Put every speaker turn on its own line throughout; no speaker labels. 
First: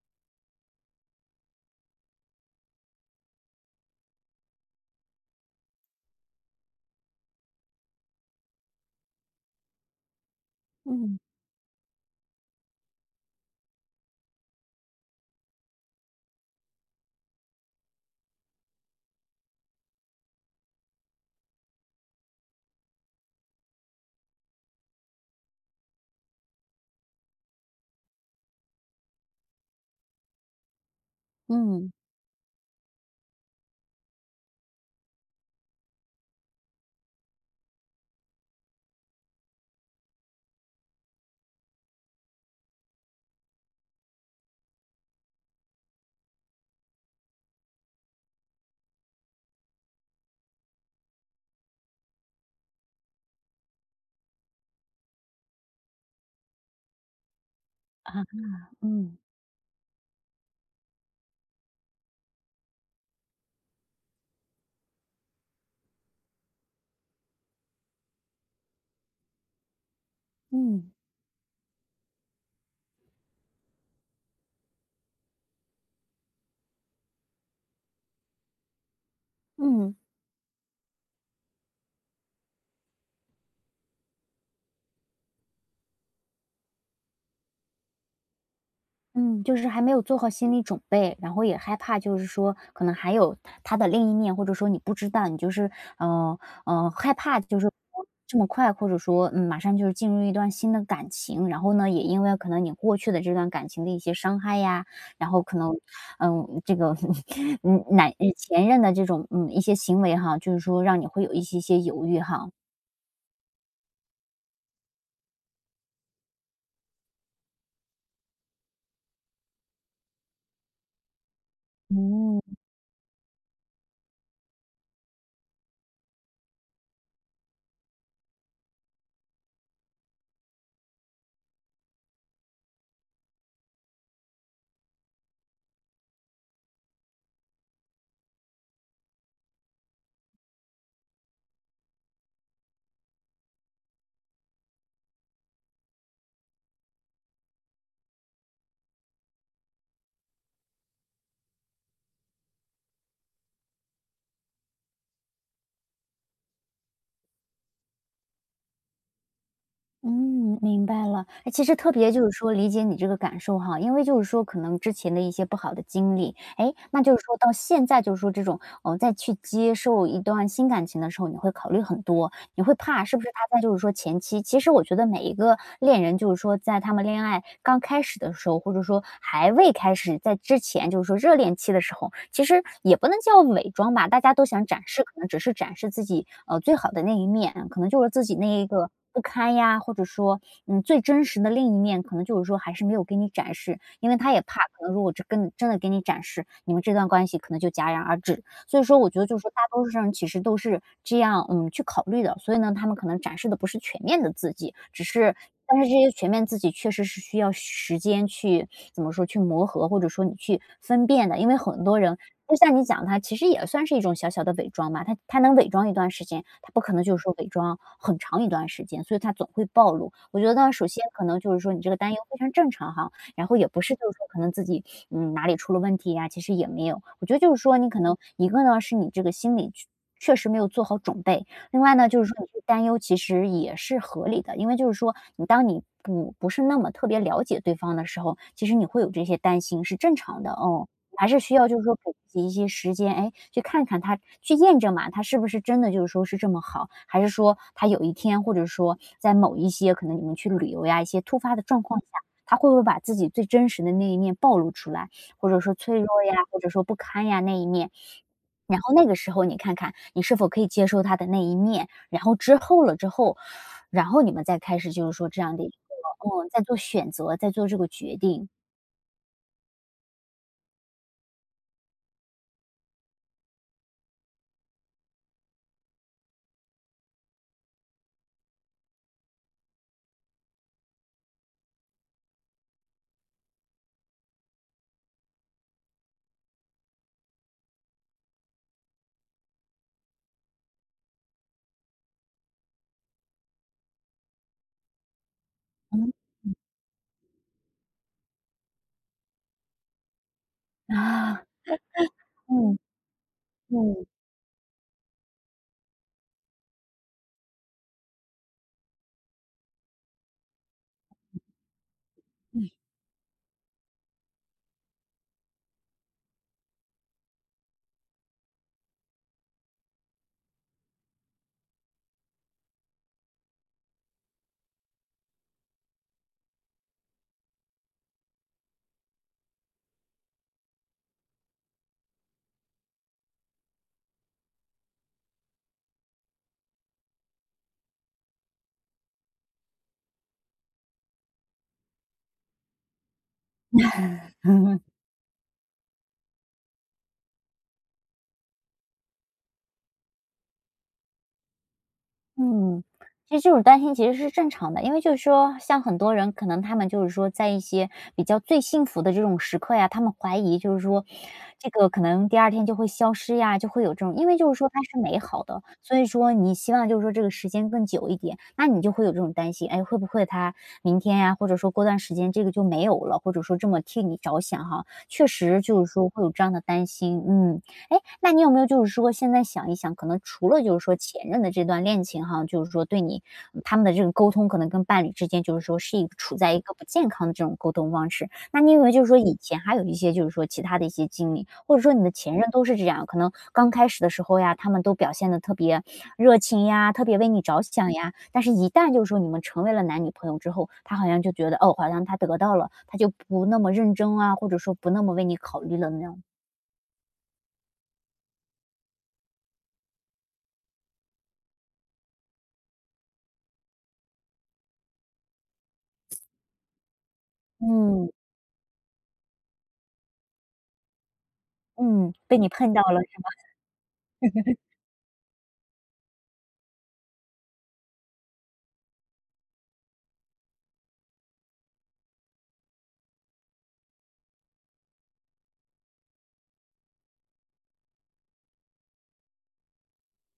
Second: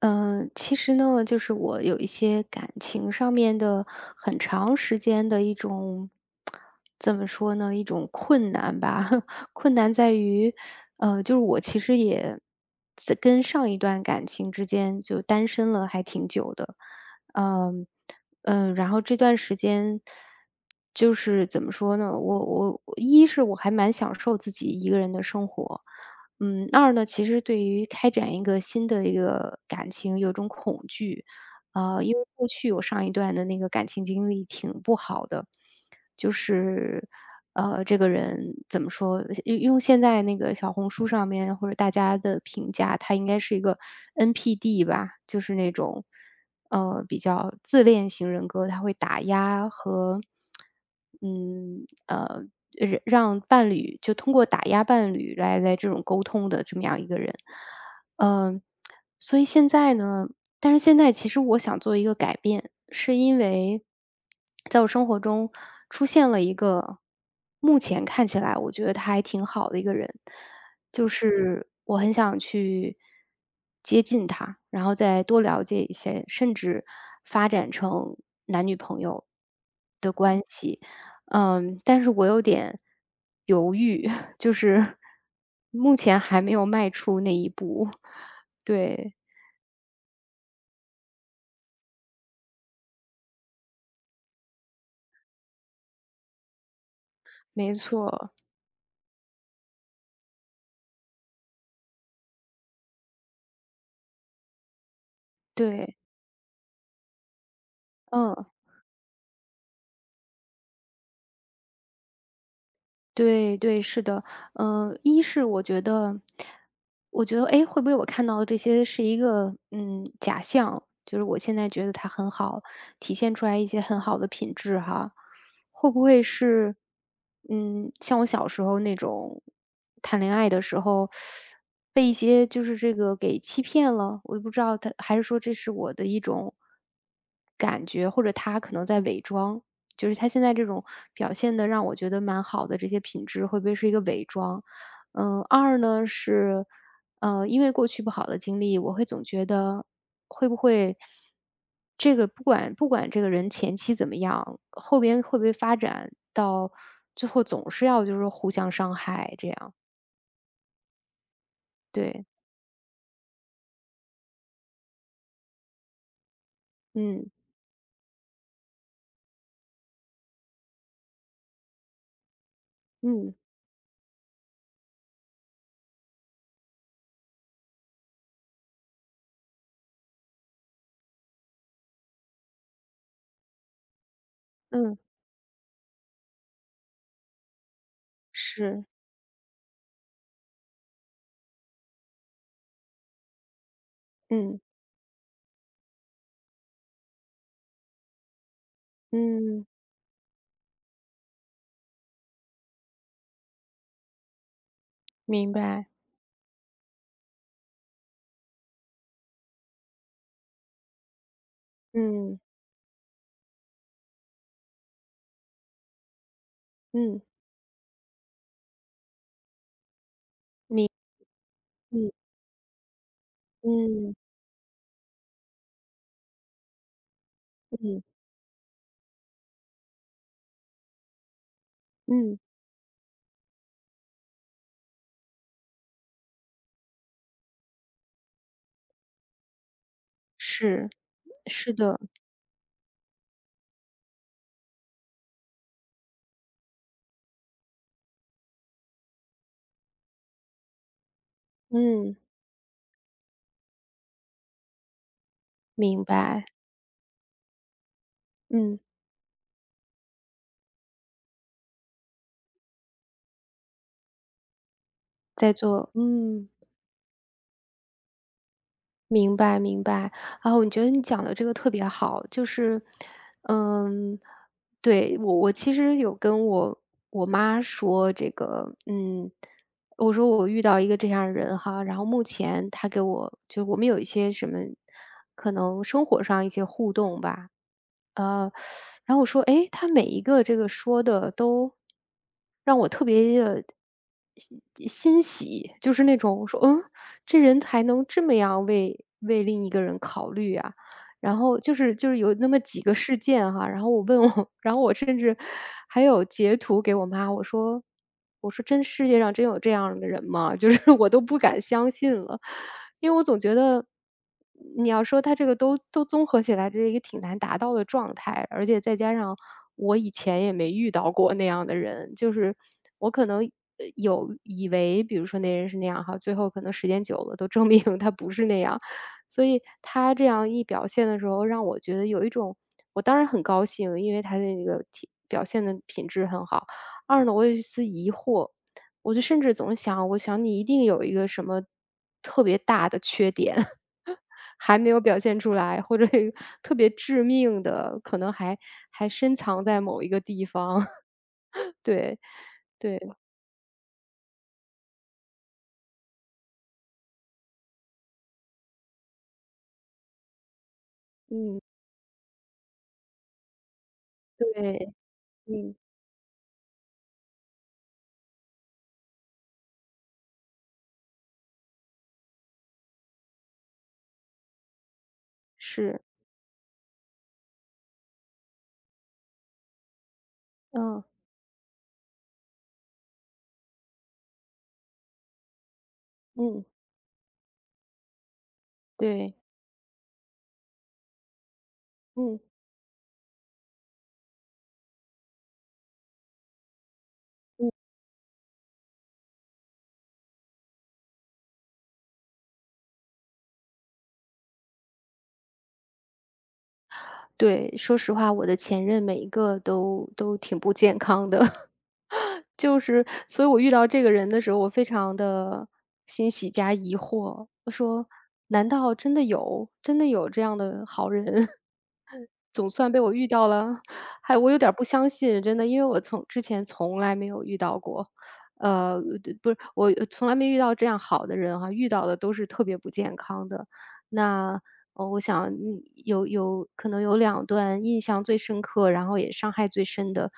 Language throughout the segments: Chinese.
嗯，其实呢，就是我有一些感情上面的很长时间的一种，怎么说呢，一种困难吧。困难在于，
嗯
就是我其实也在跟上一段感情之间就单身了还挺久的，嗯嗯，然后这段时间就是怎么说呢，我一是我还蛮享受自己一个人的生活，二呢，其实对于开展一个新的一个感情有种恐惧，
嗯
因为过去我上一段的那个感情经历挺不好的，就是，这个人怎么说？用现在那个小红书上面或者大家的评价，他应该是一个 NPD 吧，就是那种，比较自恋型人格，他会打压和，嗯，呃，让伴侣就通过打压伴侣来这种沟通的这么样一个人，
啊
嗯、
嗯
所以现在呢，但是现在其实我想做一个改变，是因为在我生活中出现了一个目前看起来我觉得他还挺好的一个人，
嗯
就是我很想去接近他，然后再多了解一些，甚至发展成男女朋友。
嗯
嗯，但是我有点犹豫，就是目前还没有迈出那一步。对，
嗯，就是还没有做好心理准备，然后也害怕，就是说可能还有他的另一面，或者说你不知道，你就是呃害怕，就是
没错，
这么快，或者说马上就是进入一段新的感情，然后呢，也因为可能你过去的这段感情的一些伤害呀，然后可能
对，
这个 男
嗯。
前任的这种一些行为哈，就是说让你会有一些犹豫哈。
对对，是的。一是我觉得哎，会不会我看到的这些是一个，假象，就是我现在觉得他很
嗯。
好，体现出来一些很好的品质哈。会不会是，像我小时候那种谈恋爱的时候，被一些就是这个给欺骗了，我也不知道他，还是说这是我的一种感觉，或者他可能在伪装。就是他现在这种表现的，让我觉得蛮好的这些品质会不会是一个伪装？嗯，二呢是，因为过去不好的经历，我会总觉得会不会这个不管这个人前期怎么样，后边会不会发展到最后总是要就是互相伤害这样。
嗯，明白了。哎，其实特别就
对，
是说理解你这个感受哈，因为就是说可能之前的一些不好的经历，哎，那就是
嗯，
说到现在就是说这种，再去接受一段新感情的时候，你会考虑很多，你会怕是不是
嗯，
他在就是说前期。其实我觉得每一个恋人，就是说在他们恋爱刚开始的时候，或者说还未开始在之前，就是说热恋期的时候，其实也不能叫伪装吧，大家都想展
嗯，
示，可能只是展示自己，最好的那一面，可能就是自己那一
是，
个不堪呀，或者说，最真实的另一面，可能就是说还是没有给你展示，因为他也怕，
嗯，
可能如果这跟真的给你展示，你们这段关系可能就戛然而止了。所以说我觉得就是说大
嗯，
多数人其实都是这样，嗯，去考虑的。所以呢，他们可能展示的不是全面的自己，只是。
明
但
白，
是这些全面自己确实是需要时间去怎么说，去磨合，或者说你去分辨的。因为很多人
嗯，
就像你讲，他其实也算是一种小小的伪装嘛，他能伪装一段时间，他不可能就
嗯，
是说伪装很长一段时间，所以他总会暴露。我觉得首
明
先可能就是说你这个
嗯，
担忧非常正常哈，然后也不是就
嗯，
是说可能自己，哪里出了问题呀，其实也没有。我觉得就是说你可
嗯，
能一个呢，是你这个心理去确实没有做好准备，另外呢，就是说
嗯，
你去担忧其实也是合理的。因为就是说你当你不是那么特别了解对方的时候，其实你会有这些担心是正常的，哦。
是。
还是需要
是
就是说
的，
给自己一些时间，哎，去看看他，去验证嘛，他是不是真的就是说是这么好，还是说他有一天或者说在某一些可能你们去旅游呀，一些突发的状况下，
嗯，
他会不会把自己最真实的那一面暴露出来，或者说脆
明
弱呀，
白，
或者说不堪呀那一面。
嗯，
然后那个时候你看看你是否可以接受他的那一面，然后之后了之后，然后你们再开始就是说这
在
样的一个。
做
嗯，
嗯。
在做选择，在做这个决定。
明白明白，然后我觉得你讲的这个特别好，就是，嗯，对，我其实有跟我妈说这个，嗯，我说我遇到一个这样的人哈，然后目前他给我就我们有一些什么，可能生活上一些互动吧，呃，然后我说，诶，他每一个这个说的都让我特别的欣欣喜，就是
嗯。
那种我说，这人才能这么样为另一个人考虑啊。然
啊。
后就是有那么
嗯。
几个事件哈，然后我
嗯。
问我然后我甚至还有截图给我妈，我说：世界上真有这样的人吗？" 就是我都不敢相信了。因为我总觉得，你要说他这个都综合起来，这是一个挺难达到的状态，而且再加上我以前也没遇到过那样的人，就是我可能，有以为比如说那人是那样哈，最后可能时间久了都证明他不是那样。所以他这样一表现的时候，让我觉得有一种我当然很高兴，因为他的那个体表现的品质很好。二呢，我有一丝疑惑，我就甚至总想，我想你一定有一个什么特别大的缺点 还 没有表现出来，或者有特别致命的，可能还深藏在某一个地方。对，
嗯，
对，
其实这种担心其实是正常的，因为就是说，像很多人可能他们就是说，在一些比较最幸福的这种时刻呀，他们怀疑就是说，这个可能第二天就会消失呀，就会有这种。因为就是说它
对，
是美好的，
嗯，
所以说你希望就是说这个时间更久一点，那你就会有这种担心，哎，会不会它明天呀，或者说过段时间这个就没有了，或者说这么替你着想哈，确实就是
是，
说会有这样的担心，嗯。哎，那你有没有就是说现在想一想，可能除了就是说
嗯，
前任的这段恋情哈，就是说对你他们的这种沟通，可能跟伴侣之间就是说是一个处在一
嗯，
个不健康的这种沟通方式。那你有没有就是说以
对，
前还有一些就是说其他的一些经历，或者说你的
嗯，
前
嗯。
任都是这样？可能刚开始的时候呀，他们都表现的特别热情呀，特别为你着想呀，但是一旦就是说你们成为了男女朋友之后，他好像就觉得哦，好像他得到了，他就不那么认真啊，或者说不那么为你考虑了那样。
对，说实话，我的前任每一个都挺不健康的。就是所以我遇到这个人的时候，我非常的欣喜加疑惑，我说：
嗯。
“难道真的有这样的好人？"
嗯，被你
总
碰到
算
了
被我
是
遇
吧？
到了，还我有点儿不相信，真的，因为我从之前从来没有遇到过，呃，不是，我从来没遇到这样好的人哈，遇到的都是特别不健康的。那哦，我想有可能有两段印象最深刻，然后也伤害最深的，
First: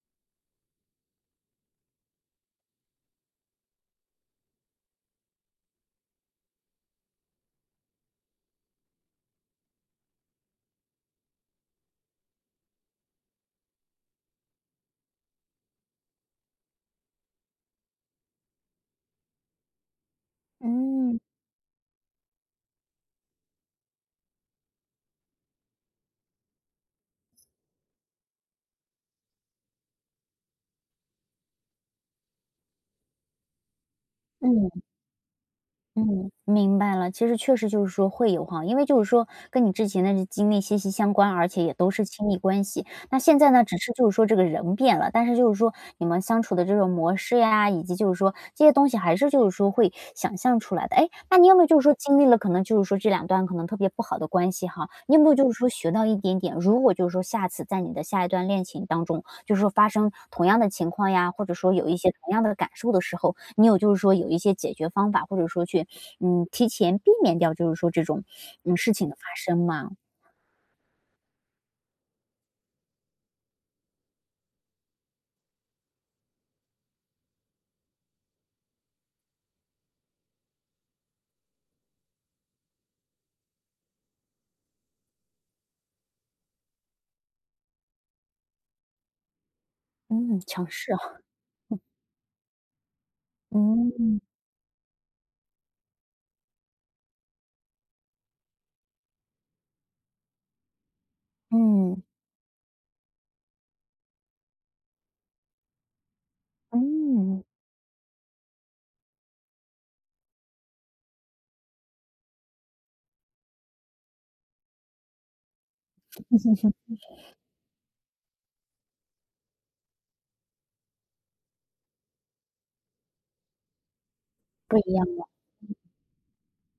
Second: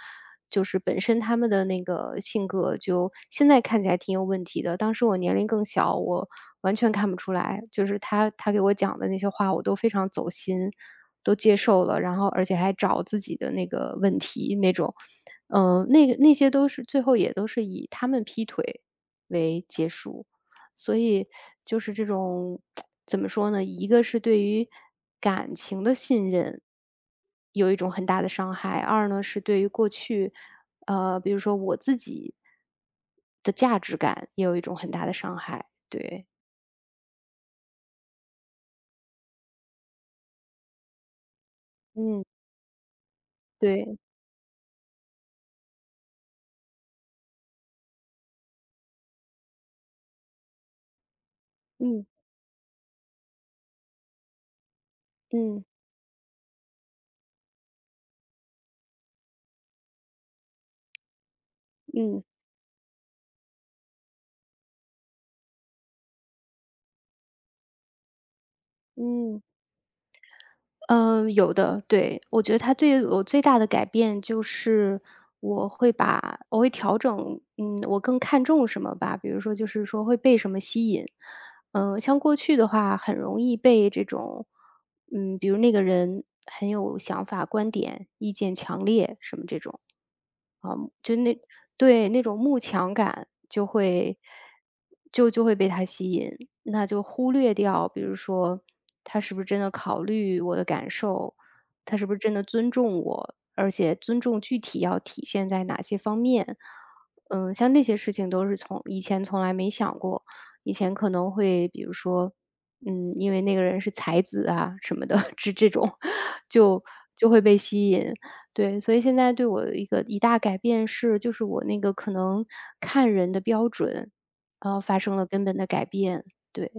就是本身他们的那个性格就现在看起来挺有问题的。当时我年龄更小，我完全看不出来，就是他给我讲的那些话，我都非常走心，都接受了，然后而且还找自己的那个问题那种。那些都是最后也都是以他们劈腿为结束。所
嗯。
以就是这种 怎么说呢？一个是对于感情的信任，有一种很大的伤害；二呢是对于过去，比如说我自己的价值感，也有一种
嗯。
很大的伤害。对，
嗯，明白了。其实确实就是说会有哈，因为就是说跟你之前的经历息息相关，而且也都是
嗯，
亲密关系。那现在呢，只是
对，
就是说这个人变了，但是就是说你们相处的这种模式呀，以及就是说这些东西还是就是说会想象出来的。哎，那你有没有就是说
嗯
经历了可能就是说这两段可能特别不好的关系哈，你有没有就是
嗯
说学到一点点，如果就是说下次在你的下一段恋情当中，就是说发生同样的情况呀，或者说有一些
嗯
同样的感受的时候，你有就是说有一些解决方法，或者说去提前避免掉，就是说这种事情的发
嗯。
生嘛。
嗯，有的，对。我觉得他对我最大的改变就是我会调整，我更看重什么吧。比如说就是说会被什么吸引。像过去的话很容易被这种，比如那个人很有想法、观点、意见强烈什么这种。
嗯，强势。啊。
就那对，那种慕强感就会
嗯。
就就会被他吸引，那就忽略掉，比如说他是不是真的考虑我的感受，他
嗯。
是不是真的尊重我，而且尊重具体要体现在哪些方面。
嗯。
像那些事情都是从以前从来没想过，以前可能会比如说，因为那个人是才子啊什么的，这种就就会被吸引。对，所以现在对我一大改变是，就是我那个可能看人的标准，然
不
后
一
发
样。
生了根本的改变。对，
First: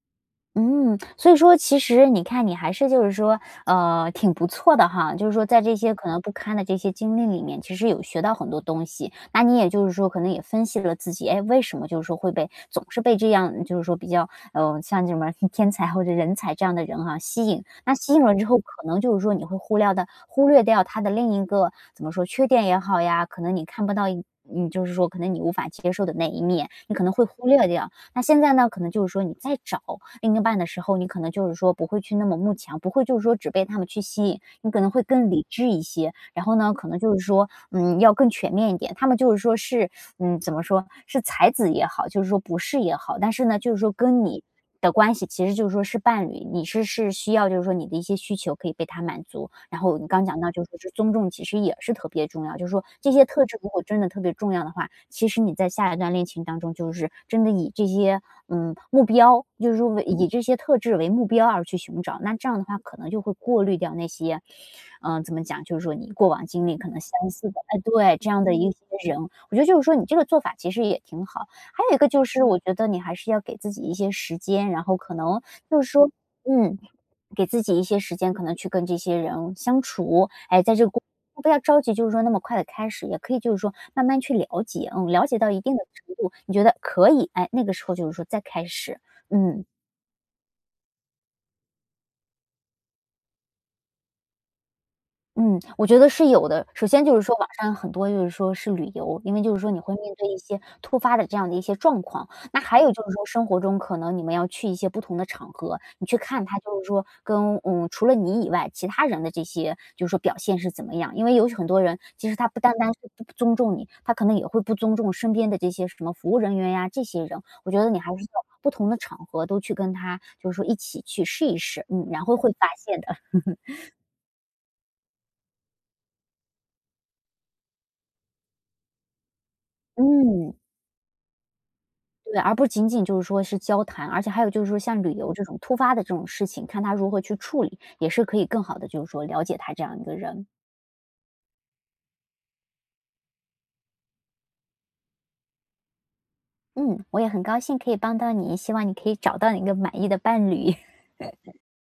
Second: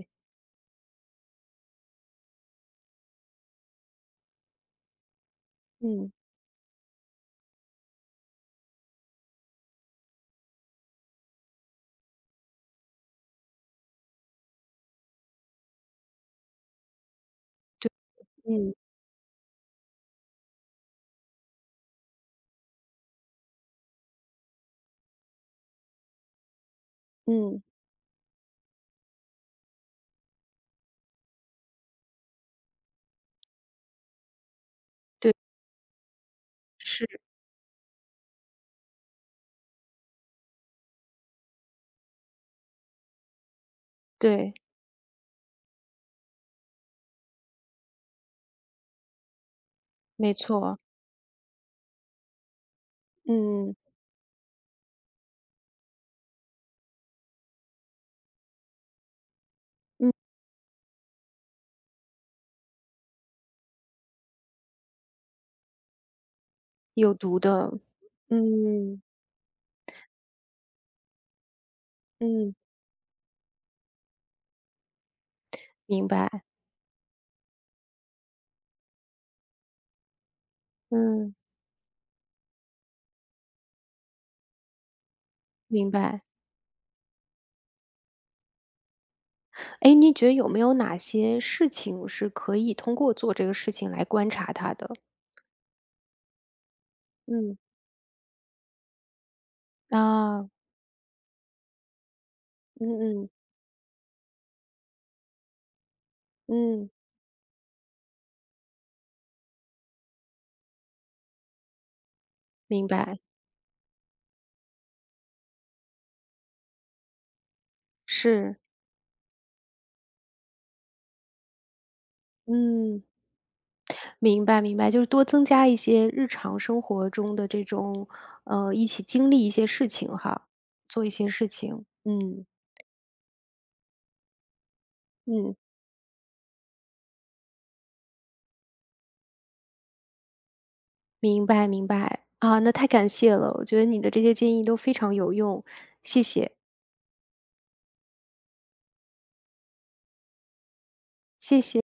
嗯，所以说其实你看你还是就是说，挺不错的哈，就是说在这些可
嗯
能不堪的这些经历里面，其实有学到很多东西。那你也就是说，可能也分析了自己，哎，为什么就是说会被总是被这样就是说比较，像什么天才或者人才这样的人哈、吸引。那吸引了之后，
嗯
可能就是说你会忽略掉他的另一个怎么说缺点也好呀，可能你看不到一。嗯，就是说，可能你无法接受的那一面，你可能会忽
嗯，
略掉。那现在呢，可能就是说你在找，另一半的时候，你可能就是说不会去那么慕强，不会就是说只被他们去吸引，你可能会更
对，
理智一些。然后呢，可能
是，
就是说，要更全面一点。他们就是说是怎么说，是才子也好，就是说不是也好，但是呢，就是说跟你
对，
的关系其实就是说是伴侣，你是需要就是说你的一些需求可以被他满足。然后你刚
没
讲到就是
错，
说是尊重，其实也是特别重要，就是说这些特质如
嗯，
果真的特别重要的话，其实你在下一段恋情当中，就是真的以这些目标，就是说为以这些特质为目标而去寻找，那这样的话可能就会过滤掉那些，怎么讲，就是说你过往经历可能
有
相
毒
似的，
的，
哎，对这样的一些
嗯
人，我觉得就是说你这个做法其实也挺好。还有一个就是
嗯，
我觉得你还是要给自己一些时间，然后可能就是
明
说
白，
嗯，给自己一些时间，可能去跟这些人相处。哎，在这个过
嗯
不要着急，就是说那么快的开始，也可以就是说慢慢去了解，嗯，了解到一定的
明
程
白。
度，你觉得可以，哎，那个时候就是说再开始，嗯。
哎，你觉得有没有哪些事情是可以通过做这个事情来观察它的？
嗯，我觉得是有的。首先就是说网
嗯
上很多就是说是旅游，因为就是说你会面对一
啊，
些突发的这样的一些状况。那还有
嗯
就是说
嗯
生活中可能你们要去一些不同的场合，你去看他就是
嗯，
说跟除了你以外，其他人的这些就是说表现是怎么样。因为有很多人其实他不单单
明
是
白，
不尊重你，他可能也会不尊重身边的这些什么服务人员呀，这些人。我觉得你还是要
是，
不同的场合都去跟他就是说一起去试一试，嗯，然后会发现
嗯。
的。
明白明白，就是多增加一些日常生活中的这种，一起经历一些事情哈，
嗯。
做一些事情，
对，
嗯
而不仅仅就是说是交谈，而且还有就是说像旅游这
嗯，
种突发的这种事情，看他如何去处理，也是可以更好的就是说了解他这样一个人。
明白明白，啊，那太感谢了，我觉得你的这些建议都非常有用，谢谢
嗯，我也很高兴可以帮到你，希望你可以找到你一个满意的伴侣。
谢谢。